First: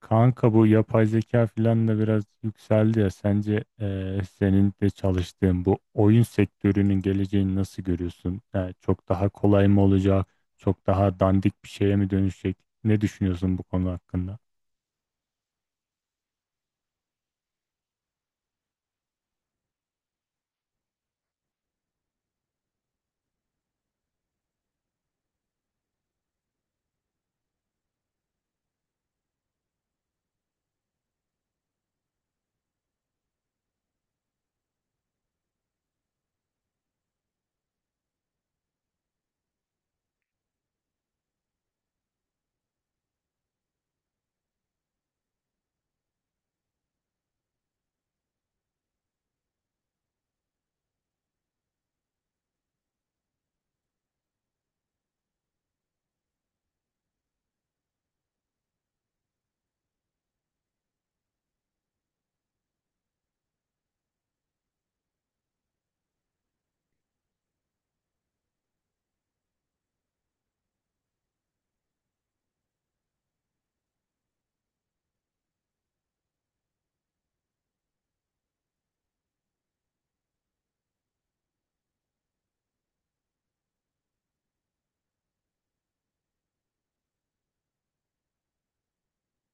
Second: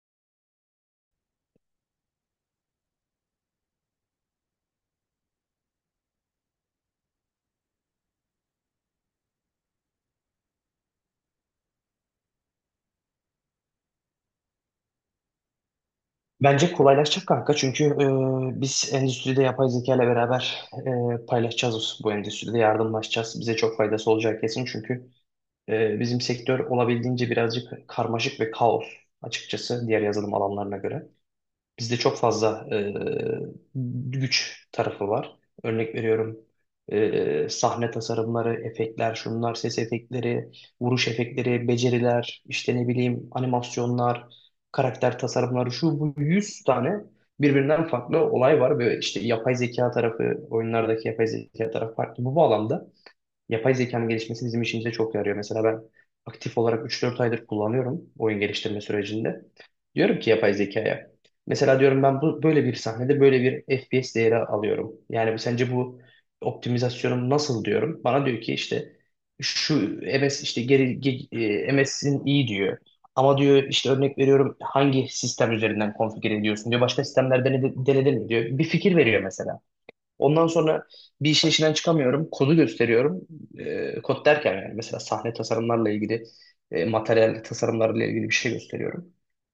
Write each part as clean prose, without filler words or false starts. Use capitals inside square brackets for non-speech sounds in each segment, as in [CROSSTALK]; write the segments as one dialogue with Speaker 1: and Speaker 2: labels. Speaker 1: Kanka bu yapay zeka filan da biraz yükseldi ya. Sence senin de çalıştığın bu oyun sektörünün geleceğini nasıl görüyorsun? Yani çok daha kolay mı olacak? Çok daha dandik bir şeye mi dönüşecek? Ne düşünüyorsun bu konu hakkında?
Speaker 2: Bence kolaylaşacak kanka çünkü biz endüstride yapay zeka ile beraber paylaşacağız bu endüstride yardımlaşacağız. Bize çok faydası olacak kesin çünkü bizim sektör olabildiğince birazcık karmaşık ve kaos açıkçası diğer yazılım alanlarına göre. Bizde çok fazla güç tarafı var. Örnek veriyorum sahne tasarımları, efektler, şunlar, ses efektleri, vuruş efektleri, beceriler, işte ne bileyim animasyonlar, karakter tasarımları, şu bu 100 tane birbirinden farklı olay var. Ve işte yapay zeka tarafı, oyunlardaki yapay zeka tarafı farklı. Bu bağlamda yapay zekanın gelişmesi bizim işimize çok yarıyor. Mesela ben aktif olarak üç dört aydır kullanıyorum oyun geliştirme sürecinde. Diyorum ki yapay zekaya. Mesela diyorum ben bu böyle bir sahnede böyle bir FPS değeri alıyorum. Yani sence bu optimizasyonum nasıl diyorum. Bana diyor ki işte şu MS işte MS'in iyi diyor. Ama diyor işte örnek veriyorum hangi sistem üzerinden konfigüre ediyorsun diyor. Başka sistemlerde denedin mi diyor. Bir fikir veriyor mesela. Ondan sonra bir işin içinden çıkamıyorum. Kodu gösteriyorum. Kod derken yani mesela sahne tasarımlarla ilgili, materyal tasarımlarla ilgili bir şey gösteriyorum.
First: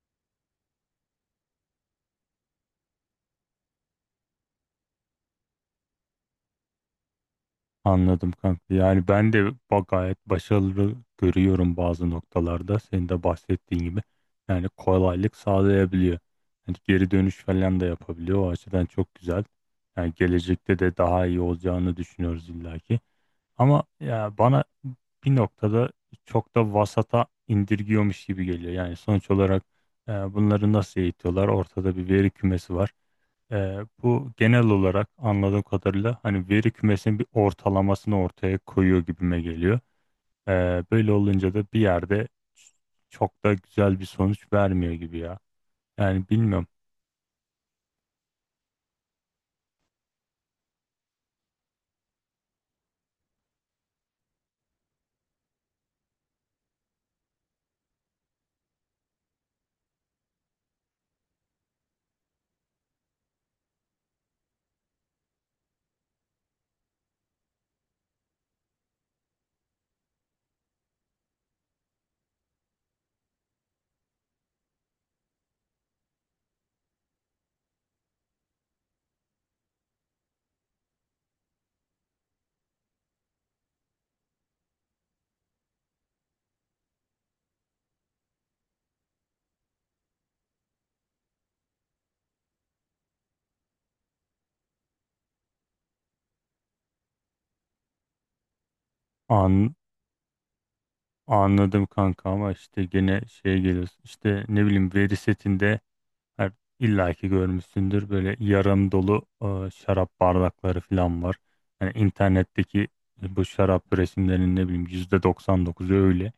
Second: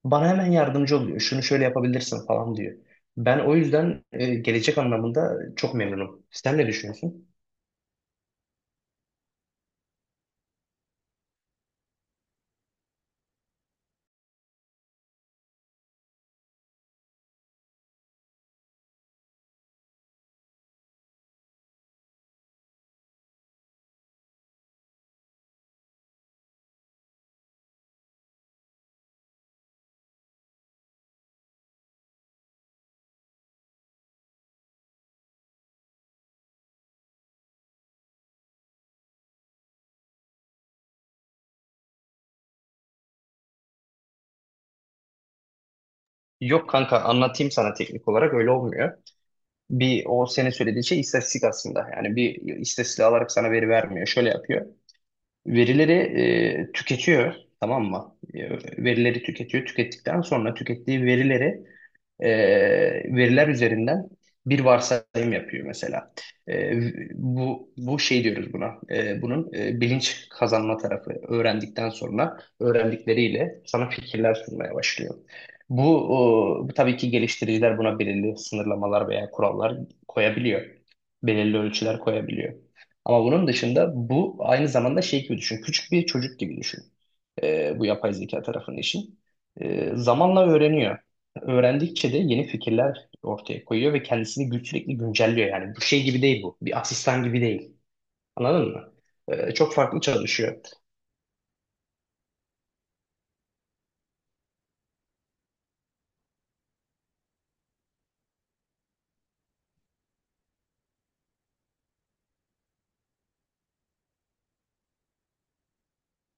Speaker 2: Bana hemen yardımcı oluyor. Şunu şöyle yapabilirsin falan diyor. Ben o yüzden gelecek anlamında çok memnunum. Sen ne düşünüyorsun?
Speaker 1: Anladım kanka. Yani ben de gayet başarılı görüyorum bazı noktalarda. Senin de bahsettiğin gibi. Yani kolaylık sağlayabiliyor. Yani geri dönüş falan da yapabiliyor. O açıdan çok güzel. Yani gelecekte de daha iyi olacağını düşünüyoruz illaki. Ama ya bana bir noktada çok da vasata indirgiyormuş gibi geliyor. Yani sonuç olarak bunları nasıl eğitiyorlar? Ortada bir veri kümesi var. E, Bu genel olarak anladığım kadarıyla hani veri kümesinin bir ortalamasını ortaya koyuyor gibime geliyor. E, Böyle olunca da bir yerde çok da güzel bir sonuç vermiyor gibi ya. Yani bilmiyorum.
Speaker 2: Yok kanka anlatayım sana teknik olarak öyle olmuyor. Bir o senin söylediğin şey istatistik aslında. Yani bir istatistik alarak sana veri vermiyor. Şöyle yapıyor. Verileri tüketiyor, tamam mı? Verileri tüketiyor. Tükettikten sonra tükettiği verileri e, veriler üzerinden bir varsayım yapıyor mesela. E, Bu bu şey diyoruz buna. Bunun bilinç kazanma tarafı öğrendikten sonra öğrendikleriyle sana fikirler sunmaya başlıyor. Bu, bu tabii ki geliştiriciler buna belirli sınırlamalar veya kurallar koyabiliyor. Belirli ölçüler koyabiliyor. Ama bunun dışında bu aynı zamanda şey gibi düşün. Küçük bir çocuk gibi düşün. Bu yapay zeka tarafının işi. Zamanla öğreniyor öğrendikçe de yeni fikirler ortaya koyuyor ve kendisini sürekli güncelliyor. Yani bu şey gibi değil bu. Bir asistan gibi değil. Anladın mı?
Speaker 1: An,
Speaker 2: Çok farklı çalışıyor.
Speaker 1: Anladım kanka ama işte gene şeye geliyoruz. İşte ne bileyim veri setinde Her, illa ki görmüşsündür böyle yarım dolu şarap bardakları falan var. Yani internetteki bu şarap resimlerinin ne bileyim %99'u öyle.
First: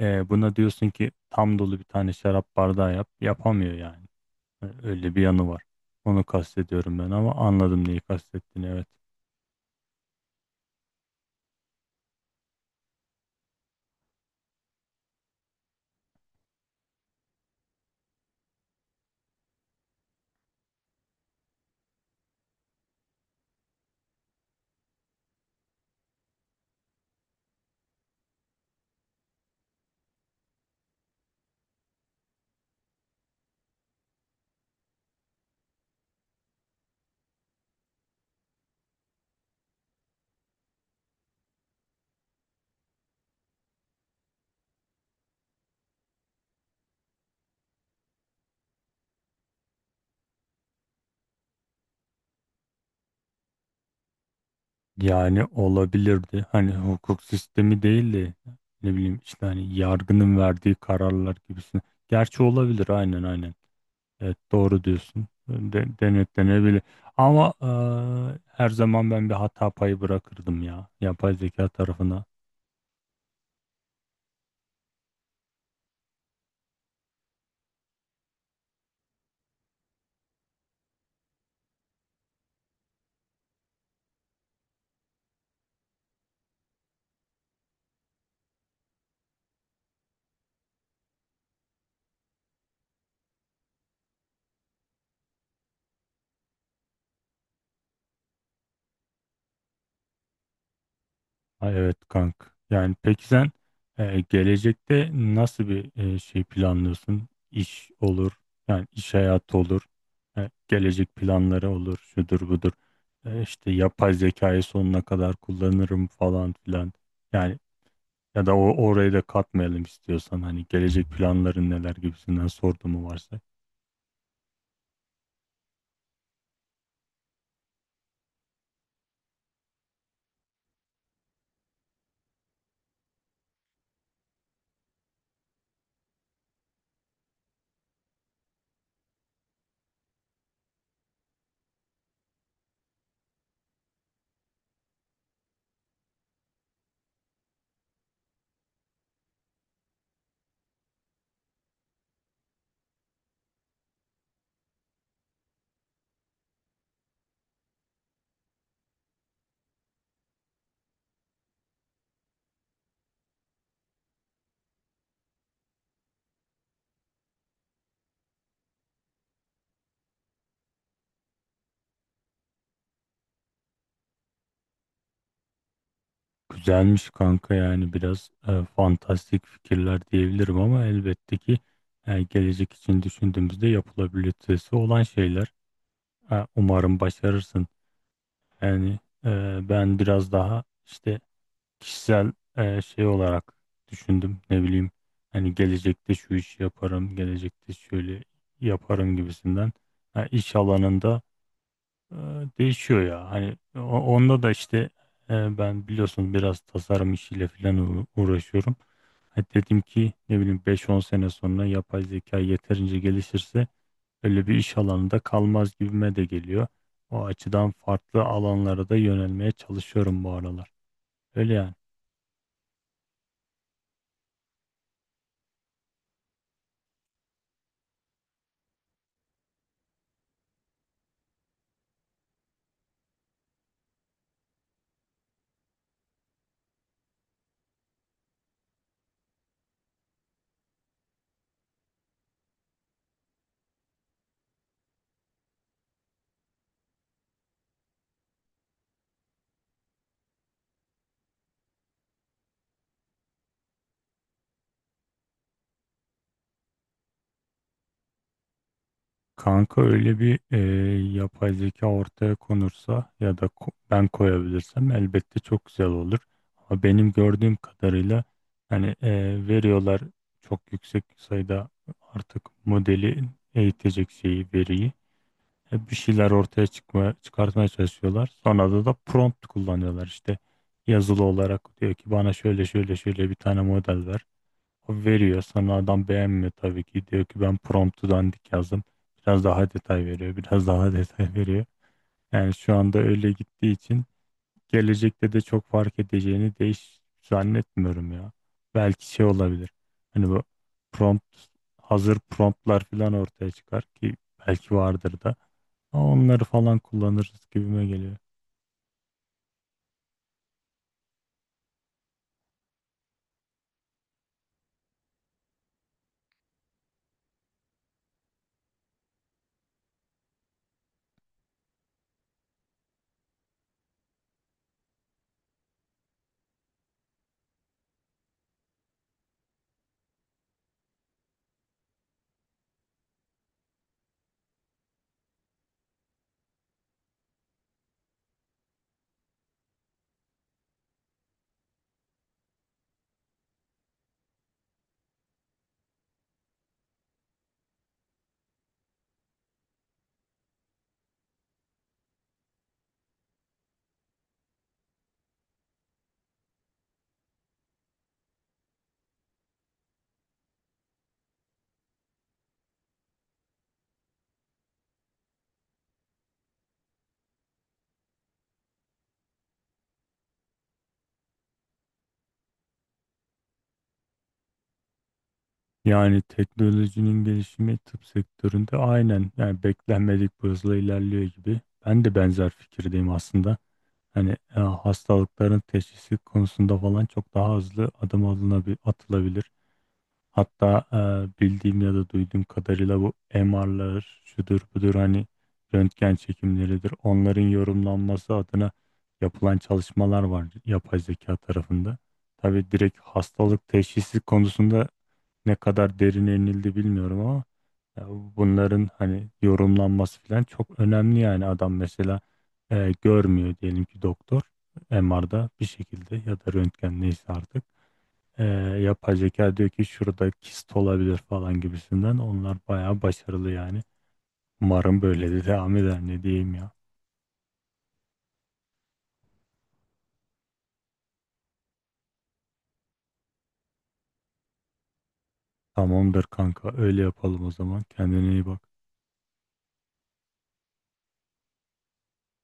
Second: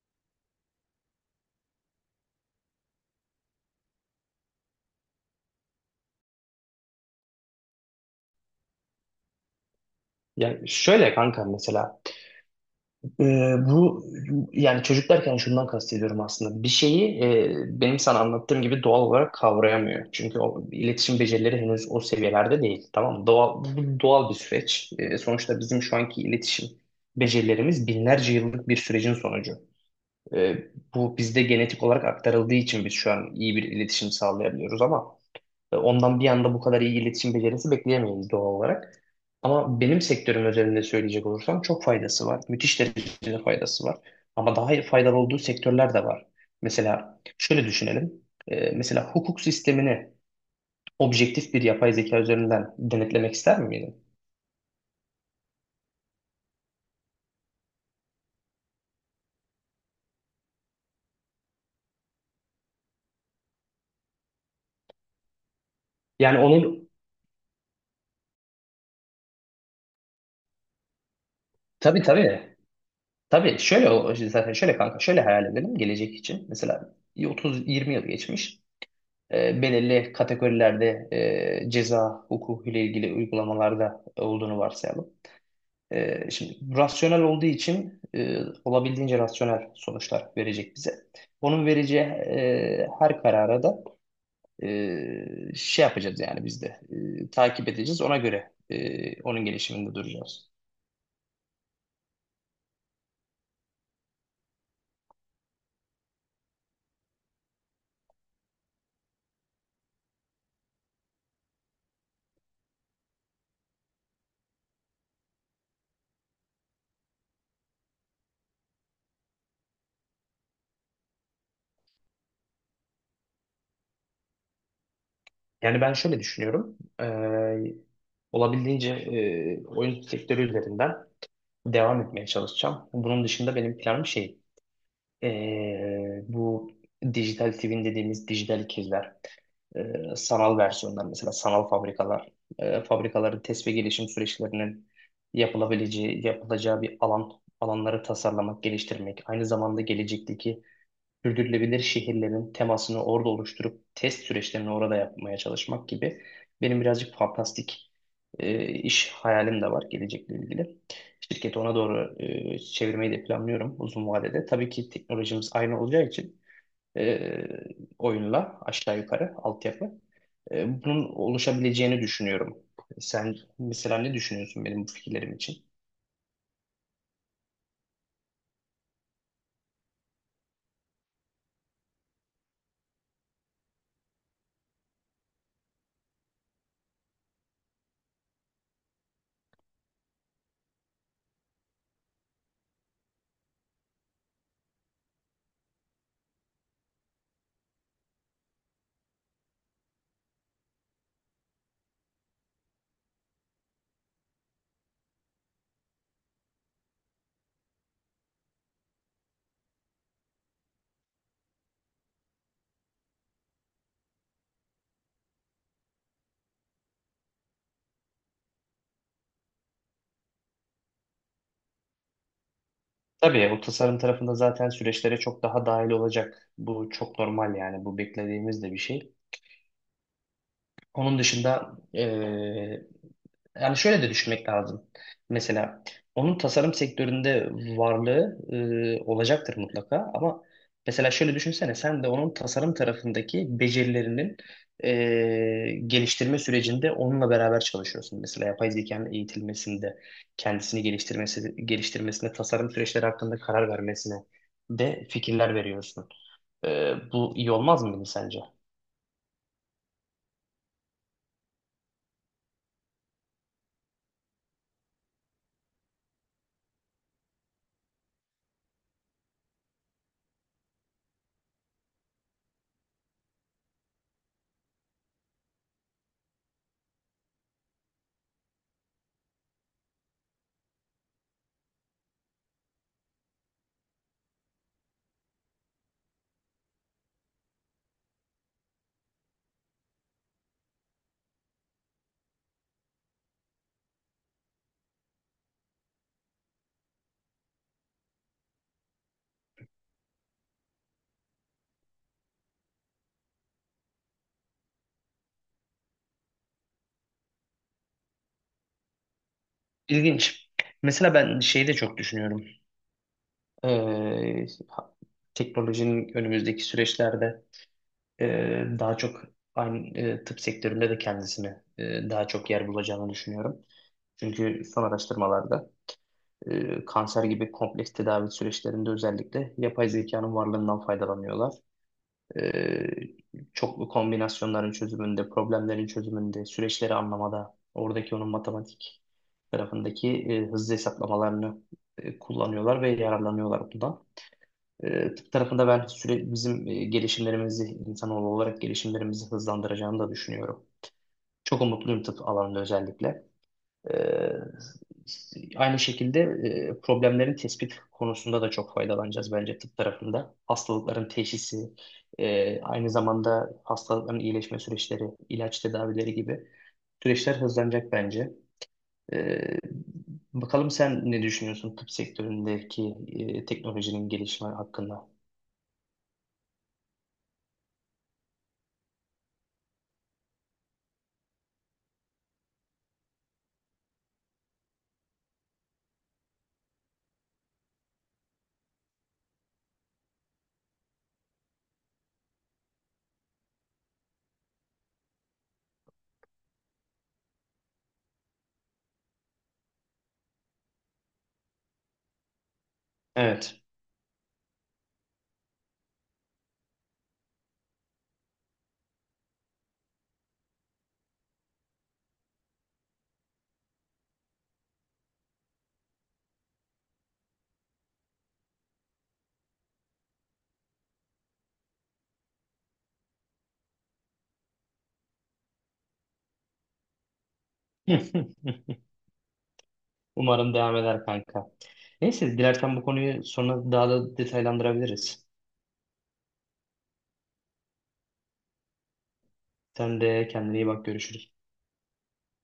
Speaker 1: Buna diyorsun ki tam dolu bir tane şarap bardağı yap. Yapamıyor yani. Öyle bir yanı var. Onu kastediyorum ben ama anladım neyi kastettiğini, evet.
Speaker 2: Yani şöyle kanka mesela e, bu yani çocuk derken şundan kastediyorum aslında. Bir şeyi benim sana anlattığım gibi doğal olarak kavrayamıyor. Çünkü o iletişim becerileri henüz o seviyelerde değil. Tamam mı? Doğal, bu doğal bir süreç. Sonuçta bizim şu anki iletişim becerilerimiz binlerce yıllık bir sürecin sonucu. E, Bu bizde genetik olarak aktarıldığı için biz şu an iyi bir iletişim sağlayabiliyoruz ama ondan bir anda bu kadar iyi iletişim becerisi bekleyemeyiz doğal olarak. Ama benim sektörüm özelinde söyleyecek olursam çok faydası var. Müthiş derecede faydası var. Ama daha faydalı olduğu sektörler de var. Mesela şöyle düşünelim. Mesela hukuk sistemini objektif bir yapay zeka üzerinden denetlemek ister miydin?
Speaker 1: Yani olabilirdi. Hani hukuk sistemi değil de ne bileyim işte hani yargının verdiği kararlar gibisine. Gerçi olabilir, aynen aynen. Evet, doğru diyorsun.
Speaker 2: Yani
Speaker 1: Denetlenebilir.
Speaker 2: onun
Speaker 1: Ama her zaman ben bir hata payı bırakırdım ya. Yapay zeka
Speaker 2: tabii,
Speaker 1: tarafına.
Speaker 2: tabii. Tabii şöyle zaten şöyle kanka şöyle hayal edelim gelecek için. Mesela 30-20 yıl geçmiş. Belirli kategorilerde ceza hukuku ile ilgili uygulamalarda olduğunu varsayalım. Şimdi rasyonel olduğu için olabildiğince rasyonel sonuçlar verecek bize. Onun vereceği her karara da şey yapacağız yani biz de takip edeceğiz. Ona göre onun gelişiminde duracağız.
Speaker 1: Ha, evet kank. Yani peki sen gelecekte nasıl bir şey planlıyorsun? İş olur. Yani iş hayatı olur. Gelecek planları olur. Şudur budur. İşte yapay zekayı sonuna kadar kullanırım falan filan. Yani ya da orayı da katmayalım istiyorsan. Hani gelecek planların neler gibisinden sorduğumu varsa.
Speaker 2: Yani ben şöyle düşünüyorum. Olabildiğince oyun sektörü üzerinden devam etmeye çalışacağım. Bunun dışında benim planım şey. Bu dijital twin dediğimiz dijital ikizler, sanal versiyonlar mesela sanal fabrikalar, fabrikaların test ve gelişim süreçlerinin yapılabileceği, yapılacağı bir alan, alanları tasarlamak, geliştirmek, aynı zamanda gelecekteki sürdürülebilir şehirlerin temasını orada oluşturup test süreçlerini orada yapmaya çalışmak gibi benim birazcık fantastik iş hayalim de var gelecekle ilgili. Şirketi ona doğru çevirmeyi de planlıyorum uzun vadede. Tabii ki teknolojimiz aynı olacağı için e, oyunla aşağı yukarı altyapı. Bunun oluşabileceğini düşünüyorum. Sen mesela ne düşünüyorsun benim bu fikirlerim için?
Speaker 1: Güzelmiş kanka, yani biraz fantastik fikirler diyebilirim ama elbette ki gelecek için düşündüğümüzde yapılabilitesi olan şeyler. Umarım başarırsın. Yani ben biraz daha işte kişisel şey olarak düşündüm. Ne bileyim hani gelecekte şu işi yaparım, gelecekte şöyle yaparım gibisinden. İş alanında e, değişiyor ya. Hani onda da işte ben biliyorsun biraz tasarım işiyle falan uğraşıyorum. Hani dedim ki ne bileyim beş on sene sonra yapay zeka yeterince gelişirse öyle bir iş alanında kalmaz gibime de geliyor. O açıdan farklı alanlara da yönelmeye çalışıyorum bu aralar. Öyle yani.
Speaker 2: Tabii o tasarım tarafında zaten süreçlere çok daha dahil olacak. Bu çok normal yani bu beklediğimiz de bir şey. Onun dışında yani şöyle de düşünmek lazım. Mesela onun tasarım sektöründe varlığı olacaktır mutlaka ama mesela şöyle düşünsene sen de onun tasarım tarafındaki becerilerinin geliştirme sürecinde onunla beraber çalışıyorsun. Mesela yapay zekanın eğitilmesinde, kendisini geliştirmesine, tasarım süreçleri hakkında karar vermesine de fikirler veriyorsun. Bu iyi olmaz mıydı sence?
Speaker 1: Kanka öyle bir yapay zeka ortaya konursa ya da ben koyabilirsem elbette çok güzel olur. Ama benim gördüğüm kadarıyla hani veriyorlar çok yüksek sayıda artık modeli eğitecek şeyi, veriyi. Bir şeyler ortaya çıkartmaya çalışıyorlar. Sonra da prompt kullanıyorlar işte, yazılı olarak diyor ki bana şöyle şöyle şöyle bir tane model ver. Veriyor, sana adam beğenmiyor tabii ki. Diyor ki ben promptu dandik yazdım. Biraz daha detay veriyor. Biraz daha [LAUGHS] detay veriyor. Yani şu anda öyle gittiği için gelecekte de çok fark edeceğini değiş zannetmiyorum ya. Belki şey olabilir. Hani bu prompt, hazır promptlar falan ortaya çıkar ki belki vardır da. Ama onları falan kullanırız gibime geliyor.
Speaker 2: İlginç. Mesela ben şeyi de çok düşünüyorum. Ee, Teknolojinin önümüzdeki süreçlerde daha çok aynı tıp sektöründe de kendisine daha çok yer bulacağını düşünüyorum. Çünkü son araştırmalarda kanser gibi kompleks tedavi süreçlerinde özellikle yapay zekanın varlığından faydalanıyorlar. E, Çoklu kombinasyonların çözümünde, problemlerin çözümünde, süreçleri anlamada, oradaki onun matematik tarafındaki hızlı hesaplamalarını kullanıyorlar ve yararlanıyorlar bundan. Tıp tarafında ben sürekli bizim gelişimlerimizi, insanoğlu olarak gelişimlerimizi hızlandıracağını da düşünüyorum. Çok umutluyum tıp alanında özellikle. E, Aynı şekilde problemlerin tespit konusunda da çok faydalanacağız bence tıp tarafında. Hastalıkların teşhisi, aynı zamanda hastalıkların iyileşme süreçleri, ilaç tedavileri gibi süreçler hızlanacak bence. E, Bakalım sen ne düşünüyorsun tıp sektöründeki teknolojinin gelişme hakkında?
Speaker 1: Yani teknolojinin gelişimi tıp sektöründe, aynen, yani beklenmedik bir hızla ilerliyor gibi. Ben de benzer fikirdeyim aslında. Hani hastalıkların teşhisi konusunda falan çok daha hızlı adım atılabilir. Hatta bildiğim ya da duyduğum kadarıyla bu MR'lar şudur budur, hani röntgen çekimleridir. Onların yorumlanması adına yapılan çalışmalar var yapay zeka tarafında. Tabii direkt
Speaker 2: Evet.
Speaker 1: hastalık teşhisi konusunda ne kadar derine inildi bilmiyorum ama ya bunların hani yorumlanması falan çok önemli. Yani adam mesela görmüyor diyelim ki doktor, MR'da bir şekilde ya da röntgen neyse artık, e, yapay zeka diyor ki şurada kist olabilir falan gibisinden, onlar bayağı başarılı yani. Umarım böyle de devam eder, ne diyeyim ya.
Speaker 2: [LAUGHS] Umarım devam eder kanka. Neyse dilersen bu konuyu sonra daha da detaylandırabiliriz.
Speaker 1: Tamamdır kanka, öyle yapalım o zaman. Kendine iyi bak.
Speaker 2: Sen de kendine iyi bak, görüşürüz.